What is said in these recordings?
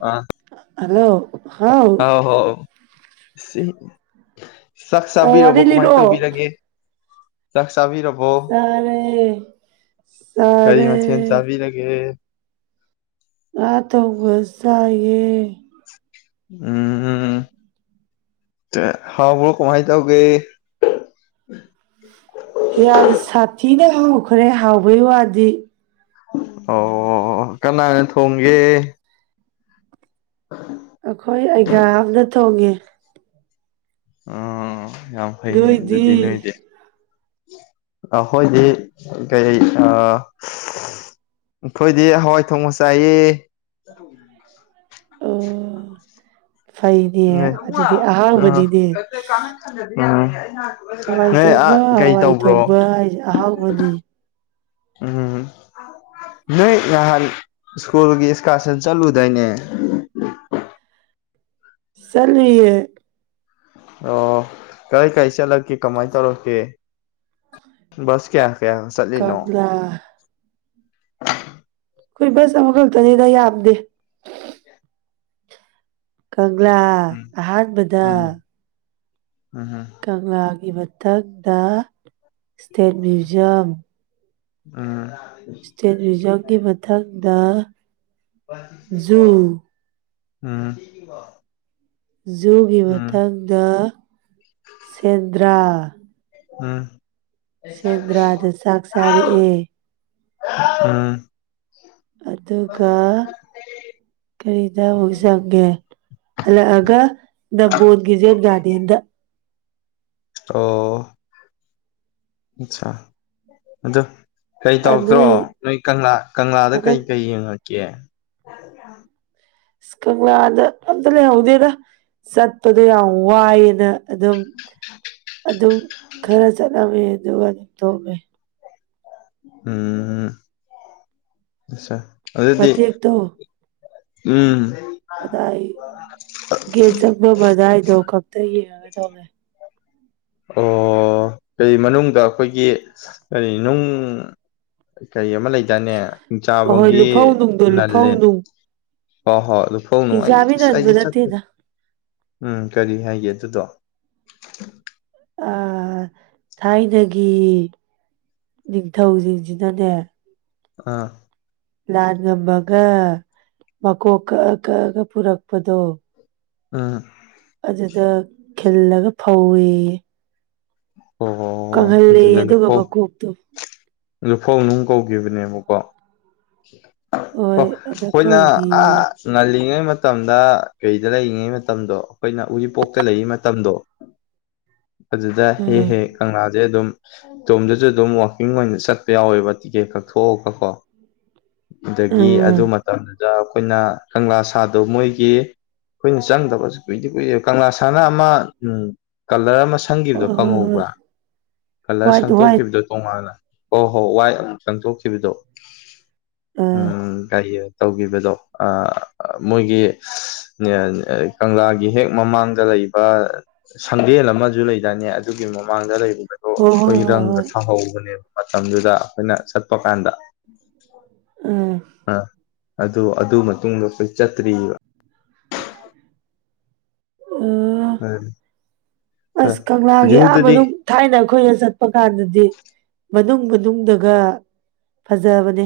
ꯑ ꯍꯜꯂꯣ ꯍꯥꯎ ꯑꯥꯎ ꯍꯥꯎ ꯁꯤ ꯁꯛ ꯆꯥꯕꯤꯔꯕꯣ ꯋꯥꯔꯤ ꯀꯃꯥꯏꯅ ꯂꯤꯔꯛꯑꯣ ꯇꯧꯕꯤꯔꯒꯦ ꯆꯥꯛ ꯆꯥꯕꯤꯔꯕꯣ ꯆꯥꯔꯦ ꯀꯔꯤ ꯃꯊꯦꯜ ꯆꯥꯔꯦ ꯆꯥꯕꯤꯔꯒꯦ ꯑ ꯇꯧꯕ ꯆꯌꯦ ꯎꯝ ꯎꯝ ꯍꯔꯕꯨꯔ ꯀꯃꯥꯏ ꯇꯥꯎꯒꯦ ꯎꯝ ꯌꯥꯝ ꯌꯥꯝ ꯁꯥꯊꯤꯅ ꯍꯥꯎꯈ꯭ꯔꯦ ꯍꯥꯎꯕꯩ ꯋꯥꯗꯤ ꯑꯣ ꯀꯅꯥꯅ ꯊꯣꯡꯒꯦ ꯍ ꯑꯩꯈꯣꯏ ꯑꯩꯒꯥ ꯑꯃꯅ ꯊꯣꯡꯉꯦ ꯑꯣ ꯌꯥꯝ ꯐꯩꯅꯦ ꯑꯗꯨꯗꯤ ꯅꯣꯏꯗꯤ ꯅꯣꯏꯗꯤ ꯑꯩꯈꯣꯏꯗꯤ ꯀꯩ ꯑꯩꯈꯣꯏꯗꯤ ꯍꯋꯥꯏ ꯊꯣꯡꯕ ꯆꯥꯏꯌꯦ ꯑꯗꯨ [inaudible] ꯑꯣ ꯐꯩꯅꯦ ꯎꯝ ꯑꯗꯨꯗꯤ ꯑꯍꯥꯡꯕꯅꯤꯅꯦ ꯎꯝ ꯅꯣꯏ ꯑꯥ ꯊꯣꯡꯕ ꯀꯩ ꯍꯋꯥꯏ ꯇꯧꯕ꯭ꯔꯣ ꯊꯣꯡꯕ ꯍꯥꯏꯁꯦ ꯑꯍꯥꯎꯕꯅꯤ ꯎꯝ ꯅꯣꯏ ꯅꯍꯥꯟ ꯁ꯭ꯀꯨꯜꯒꯤ ꯏꯁꯀꯥꯁꯟ ꯆꯠꯂꯨꯗꯥꯏꯅꯦ ꯆꯥꯠꯂꯨꯏꯌꯦ ꯑꯣ ꯀꯥꯏ ꯀꯔꯤ ꯆꯠꯂꯛꯀꯦ ꯀꯃꯥꯏꯅ ꯇꯧꯔꯛꯀꯦ ꯕꯁ ꯀꯌꯥ ꯀꯌꯥ ꯆꯠꯂꯤꯅꯣ ꯀꯒꯂꯥ ꯑꯩꯈꯣꯏ ꯕꯁ ꯑꯃꯈꯛꯇꯅꯤꯗ ꯌꯥꯝꯗꯦ ꯀꯪꯂꯥ ꯎꯝ ꯑꯍꯥꯟꯕꯗ ꯎꯝ ꯎꯝ ꯍꯝ ꯀꯪꯂꯥꯒꯤ ꯃꯊꯛꯇ ꯏꯁꯇꯦꯠ ꯃ꯭ꯌꯨꯖꯝ ꯎꯝ ꯏꯁꯇꯦꯠ ꯃ꯭ꯌꯨꯖꯝꯒꯤ ꯃꯊꯪꯗ ꯖꯨ ꯎꯝ ꯖꯨꯒꯤ ꯎꯝ ꯃꯊꯪꯗ ꯁꯦꯟꯗ꯭ꯔꯥ ꯎꯝ ꯁꯦꯟꯗ꯭ꯔꯥꯗ ꯆꯥꯛ ꯆꯥꯔꯛꯑꯦ ꯎꯝ ꯑꯗꯨꯒ ꯀꯔꯤꯗ ꯑꯃꯨꯛ ꯆꯪꯉꯦ ꯍꯜꯂꯛꯑꯒ ꯅꯝꯕꯣꯜꯒꯤꯖꯦꯠ ꯒꯥꯔꯗꯦꯟꯗ ꯑꯣ ꯑꯆꯥ ꯑꯗꯣ ꯀꯩ ꯇꯧꯗ꯭ꯔꯣ ꯅꯣꯏ ꯅꯣꯏ ꯀꯪꯂꯥ ꯀꯪꯂꯥꯗ ꯀꯩ ꯍꯟꯗꯛ ꯀꯩ ꯌꯦꯡꯉꯛꯀꯦ ꯀꯪꯂꯥꯗ ꯑꯝꯇꯥ ꯂꯩꯍꯧꯗꯦꯗ ꯆꯠꯄꯗꯣ ꯌꯥꯝ ꯋꯥꯏꯌꯦꯅ ꯑꯗꯨꯝ ꯑꯗꯨꯝ ꯈꯔ ꯆꯠꯂꯝꯃꯦ ꯑꯗꯨꯒ ꯑꯗꯨꯝ ꯊꯣꯝꯃꯦ ꯎꯝ ꯑꯆꯥ ꯑꯗꯨꯗꯤ ꯃꯇꯦꯛꯇꯣ ꯎꯝ ꯑꯗꯥꯏ ꯒꯦꯠ ꯆꯪꯐꯝꯗꯥꯏꯗꯣ ꯈꯛꯇ ꯌꯦꯡꯉꯗꯧꯅꯤ ꯑꯣ ꯀꯩ ꯃꯅꯨꯡꯗ ꯑꯩꯈꯣꯏꯒꯤ ꯀꯔꯤ ꯅꯨꯡ ꯀꯩ ꯑꯃ ꯂꯩ ꯂꯩꯗꯥꯏꯅꯦ ꯍꯣꯏ ꯍꯣꯏ ꯍꯤꯡꯆꯥꯕꯒꯤ ꯂꯨꯐꯧ ꯅꯨꯡꯗꯣ ꯂꯨꯐꯧ ꯅꯂꯦ ꯅꯨꯡ ꯍꯣꯏ ꯍꯣꯏ ꯑꯗꯨ ꯐꯧ ꯅꯨꯡ ꯑꯦꯛꯖꯥꯝꯒꯤ ꯑꯁ ꯅꯟꯕ ꯑꯩꯗꯤ ꯆꯀꯦ ꯅꯠꯇꯦꯗ ꯎꯝ ꯀꯔꯤ ꯍꯥꯏꯒꯦ ꯑꯗꯨꯗꯣ ꯑ ꯊꯥꯏꯅꯒꯤ ꯅꯤꯡꯊꯧꯁꯤꯡꯁꯤꯅꯅꯦ ꯑꯥ ꯂꯥꯟ ꯉꯝꯃꯒ ꯃꯀꯣꯛ ꯀꯛꯑ ꯀꯛꯑꯒ ꯄꯨꯔꯛꯄꯗꯣ ꯎꯝ ꯑꯗꯨꯗ ꯈꯤꯜꯂꯒ ꯐꯧꯏꯤ ꯍꯣꯏ ꯍꯣꯏ ꯍꯣꯏ ꯀꯪꯍꯜꯂꯤ ꯑꯗꯨꯗ ꯑꯗꯨꯒ ꯂꯨꯐꯧ ꯃꯀꯣꯛꯇꯣ ꯂꯨꯐꯧ ꯅꯨꯡ ꯀꯧꯈꯤꯕꯅꯦꯕꯀꯣ ꯑꯣ ꯍꯣꯏ ꯑꯗ ꯑꯩꯈꯣꯏꯅ ꯀꯧꯒꯦꯌꯦ ꯑꯥ ꯉꯜꯂꯤꯉꯩ ꯃꯇꯝꯗ ꯀꯩꯗ ꯂꯩꯔꯤꯉꯩ ꯃꯇꯝꯗꯣ ꯑꯩꯈꯣꯏꯅ ꯎꯔꯤꯄꯣꯛꯇ ꯂꯩꯔꯤ ꯃꯇꯝꯗꯣ ꯑꯗꯨꯗ ꯍꯦꯛ ꯑꯥ ꯍꯦꯛ ꯀꯪꯂꯥꯗꯩꯩ ꯑꯗꯨꯝ ꯏꯇꯣꯝꯗꯁꯨ ꯑꯗꯨꯝ ꯋꯥꯋꯥꯛꯀꯤꯡ ꯑꯣꯏꯅ ꯆꯠꯄ ꯌꯥꯎꯋꯦꯕ ꯇꯤꯛꯀꯦꯠ ꯀꯛꯊꯑꯒ ꯀꯣ ꯑꯗꯒꯤ ꯑꯥ ꯑꯗꯨ ꯃꯇꯝꯗꯨꯗ ꯑꯩꯈꯣꯏꯅ ꯀꯪꯂꯥ ꯁꯥꯗꯣ ꯃꯣꯏꯒꯤ ꯑꯩꯈꯣꯏꯅ ꯆꯪꯗꯕꯁꯨ ꯀꯨꯏꯗꯤ ꯀꯨꯏꯔꯦ ꯀꯪꯂꯥ ꯁꯥꯟꯅ ꯑꯃ ꯀꯂꯔ ꯑꯃ ꯁꯪꯈꯤꯕꯗꯣ ꯍꯣꯏ ꯍꯣꯏ ꯍꯣꯏ ꯈꯪꯍꯧꯕ꯭ꯔꯥ ꯀꯂꯔ ꯋꯥꯏꯠ ꯋꯥꯏꯠ ꯁꯪꯇꯣꯛꯈꯤꯕꯗ ꯇꯣꯉꯥꯟꯅ ꯍꯣ ꯍꯣ ꯋꯥꯏ ꯑꯃꯨꯛ ꯆꯪꯊꯣꯛꯈꯤꯕꯗꯣ ꯑꯥ ꯎꯝ ꯀꯔꯤ ꯇꯧꯒꯤꯕꯗꯣ ꯃꯣꯏꯒꯤ [unintelligible] ꯀꯪꯂꯥꯒꯤ ꯍꯦꯛ ꯃꯃꯥꯡꯗ ꯂꯩꯕ ꯁꯪꯗꯦꯜ ꯑꯃꯁꯨ ꯂꯩꯗꯥꯅꯦ ꯑꯗꯨꯒꯤ ꯃꯃꯥꯡꯗ ꯂꯩꯕꯗꯣ ꯍꯣꯏ ꯑꯩꯈꯣꯏ ꯍꯣꯏ ꯍꯣꯏ ꯔꯪꯒ ꯍꯣꯏ ꯊꯥꯍꯧꯕꯅꯦꯕ ꯃꯇꯝꯗꯨꯗ ꯑꯩꯈꯣꯏꯅ ꯆꯠꯄ ꯀꯥꯟꯗ [inaudible] ꯎꯝ ꯑꯥ ꯑꯗꯨ ꯑꯗꯨ ꯃꯇꯨꯡꯗ ꯑꯩꯈꯣꯏ ꯆꯠꯇ꯭ꯔꯤꯕ ꯎꯝ [unintelligible] ꯑꯁ ꯀꯪꯂꯥꯒꯤ ꯖꯨꯗꯗꯤ ꯑꯥꯃꯅꯨꯡ ꯊꯥꯏꯅ ꯑꯩꯈꯣꯏꯅ ꯆꯠꯄ ꯀꯥꯟꯗꯗꯤ ꯃꯅꯨꯡ ꯃꯅꯨꯡꯗꯒ ꯐꯖꯕꯅꯦ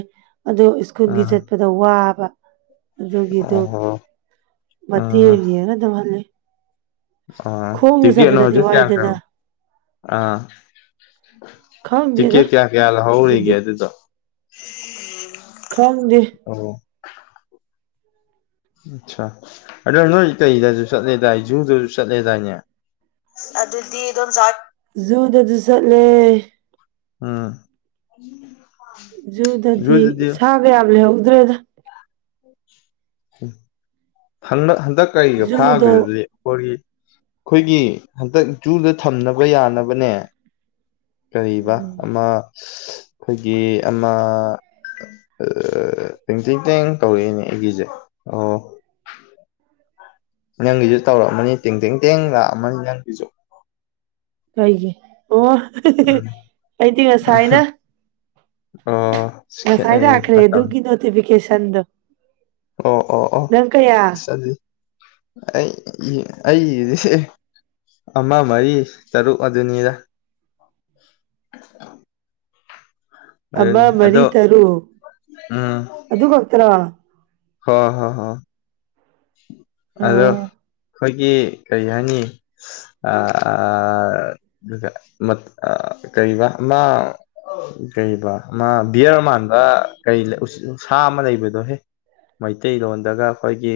ꯑꯗꯨ ꯁ꯭ꯀꯨꯜꯒꯤ ꯑꯥ ꯆꯠꯄꯗ ꯋꯥꯕ ꯑꯗꯨꯒꯤꯗꯨ ꯑꯣꯍꯣ ꯑꯥ ꯃꯇꯦꯛ ꯌꯦꯉꯥ ꯑꯗꯨꯝ ꯍꯜꯂꯩ ꯑꯥ ꯇꯤꯀꯦ ꯅ ꯆꯠꯄꯗꯗꯤ ꯍꯧꯖꯤ ꯀꯌꯥ ꯋꯥꯏꯗꯅ [unintelligible] ꯑꯥ ꯇꯤꯀꯦ ꯈꯪꯗꯦꯗ ꯀꯌꯥ ꯀꯌꯥ ꯂꯍꯧꯅꯤꯒꯦ ꯑꯗꯨꯗꯤ ꯑꯗꯨꯗꯣ ꯈꯪꯗꯦ ꯑꯣ ꯑꯆꯥ ꯑꯗꯣ ꯅꯣꯏꯇꯩꯗꯁꯨ ꯆꯠꯂꯦꯗꯥꯏ ꯖꯨꯗꯁꯨ ꯆꯠꯂꯦꯗꯥꯏꯅꯦ ꯑꯗꯨꯗꯤ ꯏꯟꯗꯣꯝꯆꯥ ꯖꯨꯗ ꯑꯗꯨ ꯆꯠꯂꯦ ꯎꯝ ꯖꯨꯗꯗꯤ ꯁꯥ ꯃꯌꯥꯝ ꯂꯩꯍꯧꯗ꯭ꯔꯦꯗ ꯍꯟꯗ ꯍꯟꯗꯛ ꯀꯩꯒ ꯖꯨꯗꯣ ꯐꯥꯒ꯭ꯔꯤꯗꯨꯗꯤ [unintelligible] ꯑꯩꯈꯣꯏꯒꯤ ꯍꯟꯗꯛ ꯖꯨꯗ ꯊꯝꯅꯕ ꯌꯥꯅꯕꯅꯦ ꯀꯔꯤꯕ ꯎꯝ ꯑꯃ ꯑꯩꯈꯣꯏꯒꯤ ꯑꯃ [unintelligible] ꯇꯦꯡꯇꯦꯡ ꯇꯦꯡ ꯇꯧꯔꯛꯏꯅꯦ ꯑꯩꯒꯤꯁꯦ ꯑꯣ ꯅꯪꯒꯤꯁꯨ ꯇꯧꯔꯛꯑꯥꯝꯃꯅꯤ ꯇꯦꯡ ꯇꯦꯡ ꯇꯦꯡ ꯂꯥꯛꯑꯃꯅꯤ ꯅꯪꯒꯤꯁꯨ ꯀꯩꯒꯤꯑꯣ ꯎꯝ [unintelligible] ꯑꯩꯗꯤ ꯎꯝ ꯉꯁꯥꯏꯅ ꯑꯣ ꯈꯦꯠꯅꯩꯌꯦ ꯉꯁꯥꯏꯂꯥꯛꯈ꯭ꯔꯦ ꯃꯇꯝ ꯑꯗꯨꯒꯤ ꯅꯣꯇꯤꯐꯤꯀꯦꯁꯟꯗ ꯑꯣ ꯑꯣ ꯑꯣ ꯑꯗꯨꯗꯤ ꯑꯩ ꯑꯩꯗꯤ ꯑꯃ ꯃꯔꯤ ꯇꯔꯨꯛ ꯑꯗꯨꯅꯤꯗ ꯑꯃ ꯑꯗꯨꯅꯤ ꯃꯔꯤ ꯑꯗꯣ ꯇꯔꯨꯛ ꯑꯗꯨ ꯈꯛꯇ꯭ꯔꯣ ꯍ ꯍ ꯍ ꯑꯗꯣ ꯑꯥ ꯑꯩꯈꯣꯏꯒꯤ ꯀꯔꯤ ꯍꯥꯏꯅꯤ ꯑ ꯑ [unintelligible] ꯀꯩꯕ ꯃꯥ ꯀꯩꯕꯥ ꯃꯥ ꯕꯤꯌꯔ ꯃꯥꯟꯕ ꯀꯩ ꯁꯥ ꯑꯃ ꯂꯩꯕꯗꯣ ꯍꯦ ꯃꯩꯇꯩꯂꯣꯟꯗꯒ ꯑꯩꯈꯣꯏꯒꯤ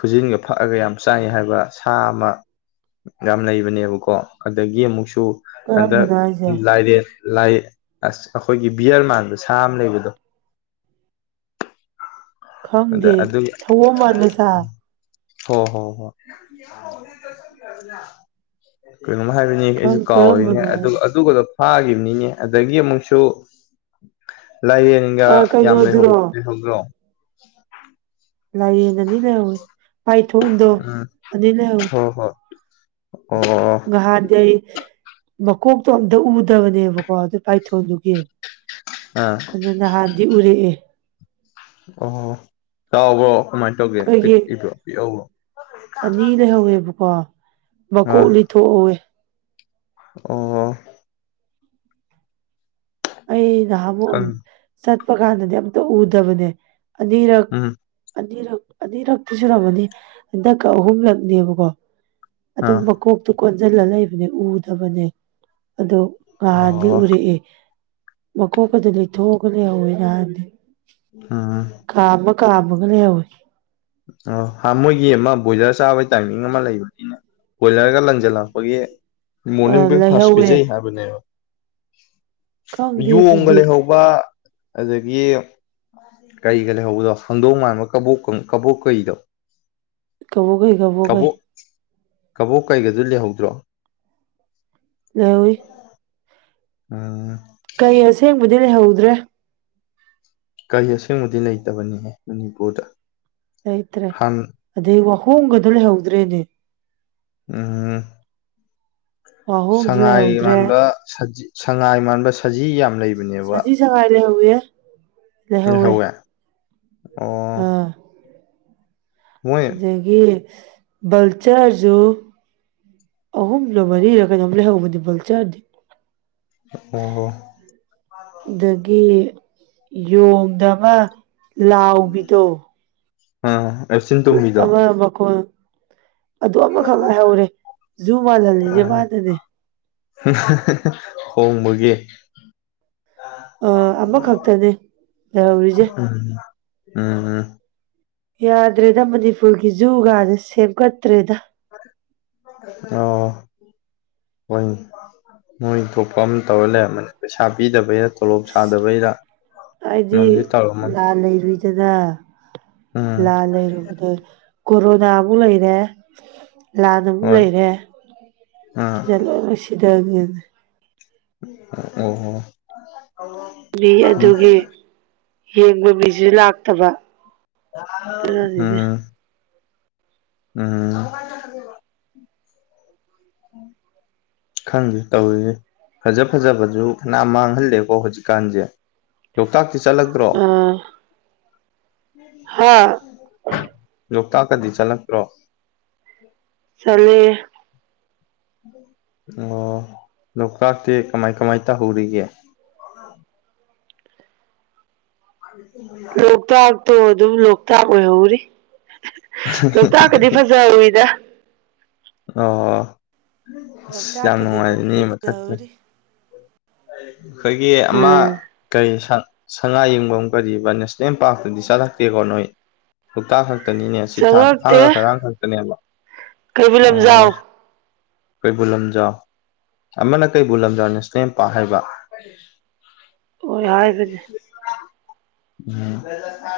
ꯈꯨꯖꯤꯟꯒ ꯐꯛꯑꯒ ꯌꯥꯝ ꯆꯥꯏ ꯍꯥꯏꯕ ꯁꯥ ꯑꯃ ꯌꯥꯝ ꯂꯩꯕꯅꯦꯕꯀꯣ ꯑꯗꯒꯤ ꯑꯃꯨꯛꯁꯨ ꯍꯟꯗꯛ ꯀꯔꯝꯕꯅꯣ ꯍꯥꯏꯁꯦ ꯂꯥꯏꯔꯦ ꯂꯥꯏ ꯑꯁ ꯑꯩꯈꯣꯏꯒꯤ ꯕꯤꯌꯔ ꯃꯥꯟꯕ ꯁꯥ ꯑꯃ ꯂꯩꯕꯗꯣ ꯑꯗ ꯈꯪꯗꯦ ꯑꯗꯨ ꯁꯑꯣꯝ ꯃꯥꯟꯕꯁꯥ ꯍꯣ ꯍꯣ ꯍꯣ [unintelligible] ꯀꯩꯅꯣꯝ ꯍꯥꯏꯕꯅꯤ ꯑꯩꯁꯨ ꯀꯥꯎꯔꯤꯅꯦ ꯀꯔꯝꯕꯅꯣ ꯑꯗꯨꯒ ꯍꯥꯏꯁꯦ ꯑꯗꯨꯒꯗꯨ ꯐꯥꯈꯤꯕꯅꯤꯅꯦ ꯑꯗꯒꯤ ꯑꯃꯨꯛꯁꯨ ꯂꯥꯏꯌꯦꯡ ꯒ ꯑꯥ ꯌꯥꯝ ꯂꯩꯍꯧ ꯀꯩꯅꯣꯗꯨꯔꯣ ꯂꯩꯍꯧꯗ꯭ꯔꯣ ꯂꯥꯏꯌꯦ ꯑꯥꯅꯤ ꯂꯩꯍꯧꯏ ꯄꯥꯏ ꯎꯝ ꯍꯣ ꯍꯣ ꯑꯣ ꯅꯍꯥꯟꯗꯤ ꯑꯩ ꯃꯀꯣꯛꯇꯣ ꯑꯝꯇ ꯎꯗꯕꯅꯦꯕꯀꯣ ꯑꯗꯨ ꯄꯥꯏꯊꯣꯟꯗꯨꯒꯤ ꯑꯥ ꯑꯗꯨ ꯅꯍꯥꯟꯗꯤ ꯎꯔꯛꯑꯦ ꯑꯣ ꯆꯥꯎꯕ꯭ꯔꯣ ꯀꯃꯥꯏꯅ ꯇꯧꯒꯦ ꯑꯩꯈꯣꯏꯒꯤ ꯄꯤꯛꯏꯕ꯭ꯔꯣ ꯄꯤꯛꯕ꯭ꯔꯣ ꯑꯅꯤ ꯂꯩꯍꯧꯋꯦꯕꯀꯣ ꯃꯀꯣꯛ ꯂꯤꯊꯣꯛꯍꯧꯋꯦ ꯎꯝ ꯑꯩ ꯅꯍꯥꯃꯨꯛ ꯆꯠꯄ ꯀꯥꯟꯗꯗꯤ ꯑꯝꯇ ꯎꯗꯕꯅꯦ ꯑꯅꯤꯔꯛ ꯎꯝ ꯑꯅꯤꯔꯛ ꯑꯅꯤꯔꯛꯇꯤ ꯁꯨꯔꯝꯃꯅꯤ ꯍꯟꯗꯛꯀ ꯑꯍꯨꯝꯂꯛꯅꯦꯕꯀꯣ ꯑꯗꯨꯝ ꯑꯥ ꯃꯀꯣꯛꯇꯨ ꯀꯣꯟꯖꯤꯜꯂ ꯂꯩꯕꯅꯦ ꯎꯗꯕꯅꯦ ꯑꯗꯣ ꯉꯍꯥꯟꯗꯤ ꯑꯣ ꯎꯔꯛꯏ ꯃꯀꯣꯛꯀ ꯗꯣ ꯂꯩꯊꯣꯛꯑꯒ ꯂꯩꯍꯧꯋꯦ ꯅꯍꯥꯟꯗꯤ ꯎꯝ ꯀꯥꯝꯃ ꯀꯥꯝꯃꯒ ꯂꯩꯍꯧꯋꯤ ꯑꯣ ꯃꯣꯏꯒꯤ ꯑꯃ ꯕꯣꯏꯂꯔ ꯆꯥꯕꯒꯤ ꯇꯥꯏꯃꯤꯡ ꯑꯃ ꯂꯩꯕꯅꯤꯅꯦ ꯕꯣꯏꯂꯔꯒ ꯂꯪꯖꯜꯂꯛꯄꯒꯤ ꯑ ꯃꯣꯔꯅꯤꯡ ꯕ꯭ꯔꯦꯛꯐꯥꯁ ꯂꯩꯍꯧꯋꯦ ꯄꯤꯖꯩ ꯍꯥꯏꯕꯅꯦꯕ ꯈꯪꯗꯦ ꯌꯣꯡ ꯒ ꯑꯗꯨꯗꯤ ꯂꯩꯍꯧ ꯕꯥ ꯑꯗꯒꯤ ꯀꯩꯒ ꯂꯩꯍꯧꯕꯗꯣ ꯍꯪꯗꯣꯡ ꯃꯥꯟꯕ ꯀꯕꯣꯛꯀꯪ ꯀꯕꯣꯛ ꯀꯩꯗꯣ ꯇꯧꯕꯒꯤ ꯀꯕꯣꯛ ꯀꯕꯣꯛ ꯀꯩꯒꯗꯨ ꯂꯩꯍꯧꯗ꯭ꯔꯣ ꯂꯩꯍꯧꯋꯤ ꯎꯝ ꯀꯩ ꯑꯁꯦꯡꯕꯗꯤ ꯂꯩꯍꯧꯗ꯭ꯔꯦ ꯀꯩ ꯑꯁꯦꯡꯕꯗꯤ ꯂꯩꯇꯕꯅꯤꯍꯦ ꯃꯅꯤꯄꯨꯔꯗ ꯂꯩꯩꯇ꯭ꯔꯦ ꯍꯥꯟ ꯑꯗꯩ ꯋꯥꯍꯣꯡꯒꯗꯨ ꯂꯩꯍꯎꯗ꯭ꯔꯦꯅꯦ ꯎꯝ ꯋꯥꯍꯣꯡꯁꯨ ꯁꯉꯥꯏ ꯂꯩꯍꯧꯗ꯭ꯔꯦ ꯃꯥꯟꯕ ꯁꯉꯥꯏ ꯃꯥꯟꯕ ꯁꯖꯤ ꯌꯥꯝ ꯂꯩꯕꯅꯦꯕ ꯁꯉꯥꯢ ꯂꯩꯍꯧꯏꯍꯦ ꯂꯦꯍꯧꯋꯦ ꯂꯩꯍꯧꯋꯦ ꯑꯣ ꯑꯥ ꯃꯣꯏ ꯑꯗꯒꯤ ꯕꯜꯆꯔꯁꯨ ꯑꯍꯨꯝꯂ ꯃꯔꯤꯔꯣ ꯀꯩꯅꯣꯝ ꯂꯩꯍꯧꯕꯅꯤ ꯕꯜꯆꯔꯗꯤ ꯑꯣ ꯍꯣ ꯑꯗꯒꯤ ꯌꯣꯡꯗ ꯑꯃ ꯂꯥꯎꯕꯤꯗꯣ ꯑ ꯃꯆꯤꯟ ꯀꯨꯛ ꯇꯨꯞꯕꯤꯗꯣ ꯑꯃ ꯃꯈꯣꯟ ꯑꯗꯨ ꯑꯃꯈꯛ ꯉꯥꯏꯍꯧꯔꯦ ꯖꯨ ꯃꯥꯜꯍꯜꯂꯤꯁꯦ ꯃꯥꯗꯅꯦ [unintelligible] ꯈꯣꯡꯕꯒꯤ ꯑꯣ ꯑꯃꯈꯛꯇꯅꯦ ꯂꯩꯍꯧꯔꯤꯁꯦ [inaudible] ꯎꯝ ꯎꯝ ꯌꯥꯗ꯭ꯔꯦꯗ ꯃꯅꯤꯄꯨꯔꯒꯤ ꯖꯨꯒꯥꯥꯁꯦ ꯁꯦꯝꯒꯠꯇ꯭ꯔꯦꯗ ꯑꯣ ꯍꯣꯏꯅꯦ ꯃꯣꯏ ꯊꯣꯛꯄ ꯑꯃ ꯇꯧꯔ ꯂꯩꯔꯝꯃꯅꯤ ꯄꯩꯁꯥ ꯄꯤꯗꯕꯩꯔꯥ ꯑꯩꯗꯤ ꯅꯝꯗꯤ ꯇꯧꯔꯝꯃꯅꯤ ꯂꯥꯟ ꯂꯩꯔꯨꯏꯗꯅ ꯎꯝ ꯂꯥꯜ ꯂꯩꯔꯨꯕꯗ ꯀꯣꯔꯣꯅꯥ ꯑꯃꯨꯛ ꯂꯩꯔꯦ ꯂꯥꯟ ꯑꯃꯨꯛ ꯍꯣꯏ ꯂꯩꯔꯦ ꯎꯝ ꯁꯤꯗ ꯂꯣꯏꯁꯤꯗꯒꯤꯝꯅꯤ ꯑꯣ ꯃꯤ ꯎꯝ ꯑꯗꯨꯒꯤ ꯌꯦꯡꯕ ꯃꯤꯁꯨ ꯂꯥꯛꯇꯕ ꯑꯗꯨꯅꯅꯤꯅꯦ ꯎꯝ ꯎꯝ [inaudible] ꯈꯪꯗ ꯇꯧꯔꯤꯖꯦ ꯐꯖ ꯐꯖꯕꯁꯨ ꯐꯅꯥꯝ ꯃꯥꯡꯍꯜꯂꯦꯀꯣ ꯍꯧꯖꯤꯛꯀꯥꯟꯁꯦ ꯂꯣꯛꯇꯥꯛꯇꯤ ꯆꯠꯂꯛꯇ꯭ꯔꯣ ꯑꯥ ꯍꯥ ꯂꯣꯛꯇꯥꯛꯀꯗꯤ ꯆꯠꯂꯛꯇ꯭ꯔꯣ ꯆꯂꯦ ꯑꯣ ꯂꯣꯛꯇꯥꯛꯇꯤ ꯀꯃꯥꯏ ꯀꯃꯥꯏ ꯇꯧꯍꯧꯔꯤꯒꯦ ꯑꯗꯨ ꯂꯣꯛꯇꯥꯛꯇꯣ ꯑꯗꯨꯝ ꯂꯣꯛꯇꯥꯛ ꯑꯣꯏꯍꯧꯔꯤ ꯂꯣꯛꯇꯥꯛꯀꯗꯤ ꯐꯖꯔꯨꯏꯗ ꯑꯣ ꯍꯣꯏ ꯑꯁ ꯌꯥꯝ ꯂꯣꯛꯇꯥꯛꯀꯗꯤ ꯑꯗꯨꯝ ꯅꯨꯡꯉꯥꯏꯖꯅꯦ ꯑꯃ ꯃꯊꯛꯀꯤꯦ ꯐꯖꯍꯧꯔꯤ ꯑꯩꯈꯣꯏꯒꯤ ꯑꯃ ꯎꯝ ꯀꯩ ꯁꯉꯥꯏ ꯌꯦꯡꯐꯝ ꯀꯔꯤꯕ ꯅꯦꯁꯅꯦꯜ ꯄꯥꯔꯛꯇꯨꯗꯤ ꯆꯠꯂꯛꯇꯦꯀꯣ ꯅꯣꯏ ꯂꯣꯛꯇꯥꯛ ꯈꯛꯇꯅꯤꯅꯦ ꯁꯤ ꯊꯥꯡ ꯆꯪꯉꯛꯇꯦ ꯊꯥꯡꯒ ꯈꯔꯥꯡ ꯈꯛꯇꯅꯦꯕ ꯀꯩꯕꯨꯜ ꯑꯣ ꯂꯝꯖꯥꯎ ꯀꯩꯕꯨꯜ ꯂꯝꯖꯥꯎ ꯑꯃꯅ ꯀꯩꯕꯨꯜ ꯂꯝꯖꯥꯎ ꯅꯦꯁꯅꯦꯜ ꯄꯥꯔ ꯍꯥꯏꯕ ꯀ ꯍꯣꯏ ꯍꯥꯏꯒꯅꯤ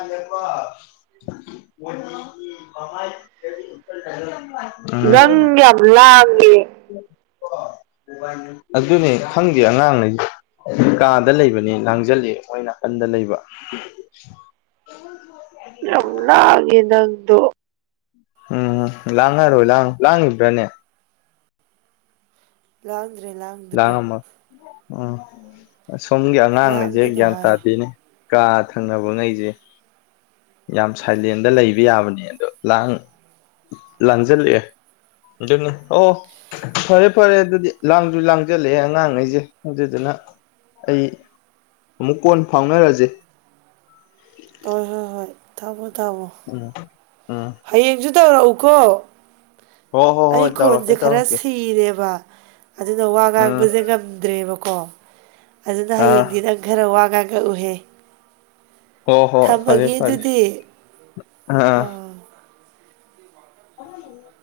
ꯖꯦꯀ [unintelligible] ꯗꯪ ꯌꯥꯝ ꯂꯥꯑꯦ ꯑꯗꯨꯅꯤ ꯈꯪꯗꯦ ꯑꯉꯥꯡꯉꯁ ꯀꯥꯗ ꯂꯩꯕꯅꯦ ꯂꯥꯡꯁꯤꯜꯂꯤ ꯃꯣꯏ ꯅꯥꯀꯟꯗ ꯂꯩꯕ ꯆꯅꯒꯗꯗꯨ ꯎꯝ ꯂꯥꯡꯉꯔꯣꯏ ꯂ ꯂꯥꯡꯉꯕ꯭ꯔꯅꯦ ꯂꯎꯗ꯭ꯔꯔꯤꯂ ꯂꯥꯡꯝꯃ ꯎꯝ ꯁꯣꯝꯒꯤ ꯑꯉꯥꯡꯅꯤꯁꯦ ꯂꯥꯡꯒꯅꯨ ꯒ꯭ꯌꯥꯟ ꯍꯥꯏꯌꯨ ꯇꯥꯗꯦꯅꯦ ꯀꯥ ꯊꯪꯅꯕ ꯉ ꯑꯩꯁꯦ ꯌꯥꯝ ꯁꯥꯏꯂꯦꯟꯗ ꯂꯩꯕ ꯌꯥꯕꯅꯦ ꯑꯗꯣ ꯂꯥꯡ ꯂꯥꯡꯁꯤꯜꯂꯛꯑꯦ ꯖꯅꯤ ꯑꯣ ꯐꯔꯦ ꯐꯔꯦ ꯑꯗꯨꯗꯤ ꯂꯥꯡꯁꯨ ꯂꯥꯡꯖꯜꯂꯛꯑꯦ ꯑꯉꯥꯡꯈꯩꯁꯦ ꯑꯗꯨꯗꯨꯅ ꯑꯩ ꯑꯃꯨꯛ ꯀꯣꯟ ꯐꯥꯎꯅꯔꯁꯦ ꯍꯣꯏ ꯍꯣꯏ ꯍꯣꯏ ꯊꯥꯣ ꯊꯥꯑꯣꯣ ꯎꯝ ꯎꯝ ꯍꯌꯦꯡꯁꯨ ꯇꯧꯔꯛꯎꯀꯣ ꯍꯣ ꯍꯣ ꯑꯩ ꯍꯣꯏ ꯇꯧꯔꯛꯀꯦ ꯈꯣꯟꯁꯦ ꯈꯔ ꯇꯧꯔꯛꯀꯦ ꯁꯤꯔꯦꯕ ꯑꯗꯨꯅ ꯋꯥ ꯎꯝ ꯉꯥꯡꯕꯁꯦ ꯉꯝꯗ꯭ꯔꯦꯕꯀꯣ ꯑꯗꯨꯅ ꯑꯥ ꯍꯌꯦꯡꯗꯤ ꯅꯪ ꯈꯔ ꯋꯥꯒ ꯀꯛꯎꯍꯦ ꯍ ꯍꯣ ꯐꯔꯦ ꯐꯔꯦ ꯑꯗꯨꯗꯤ ꯑꯥ ꯎ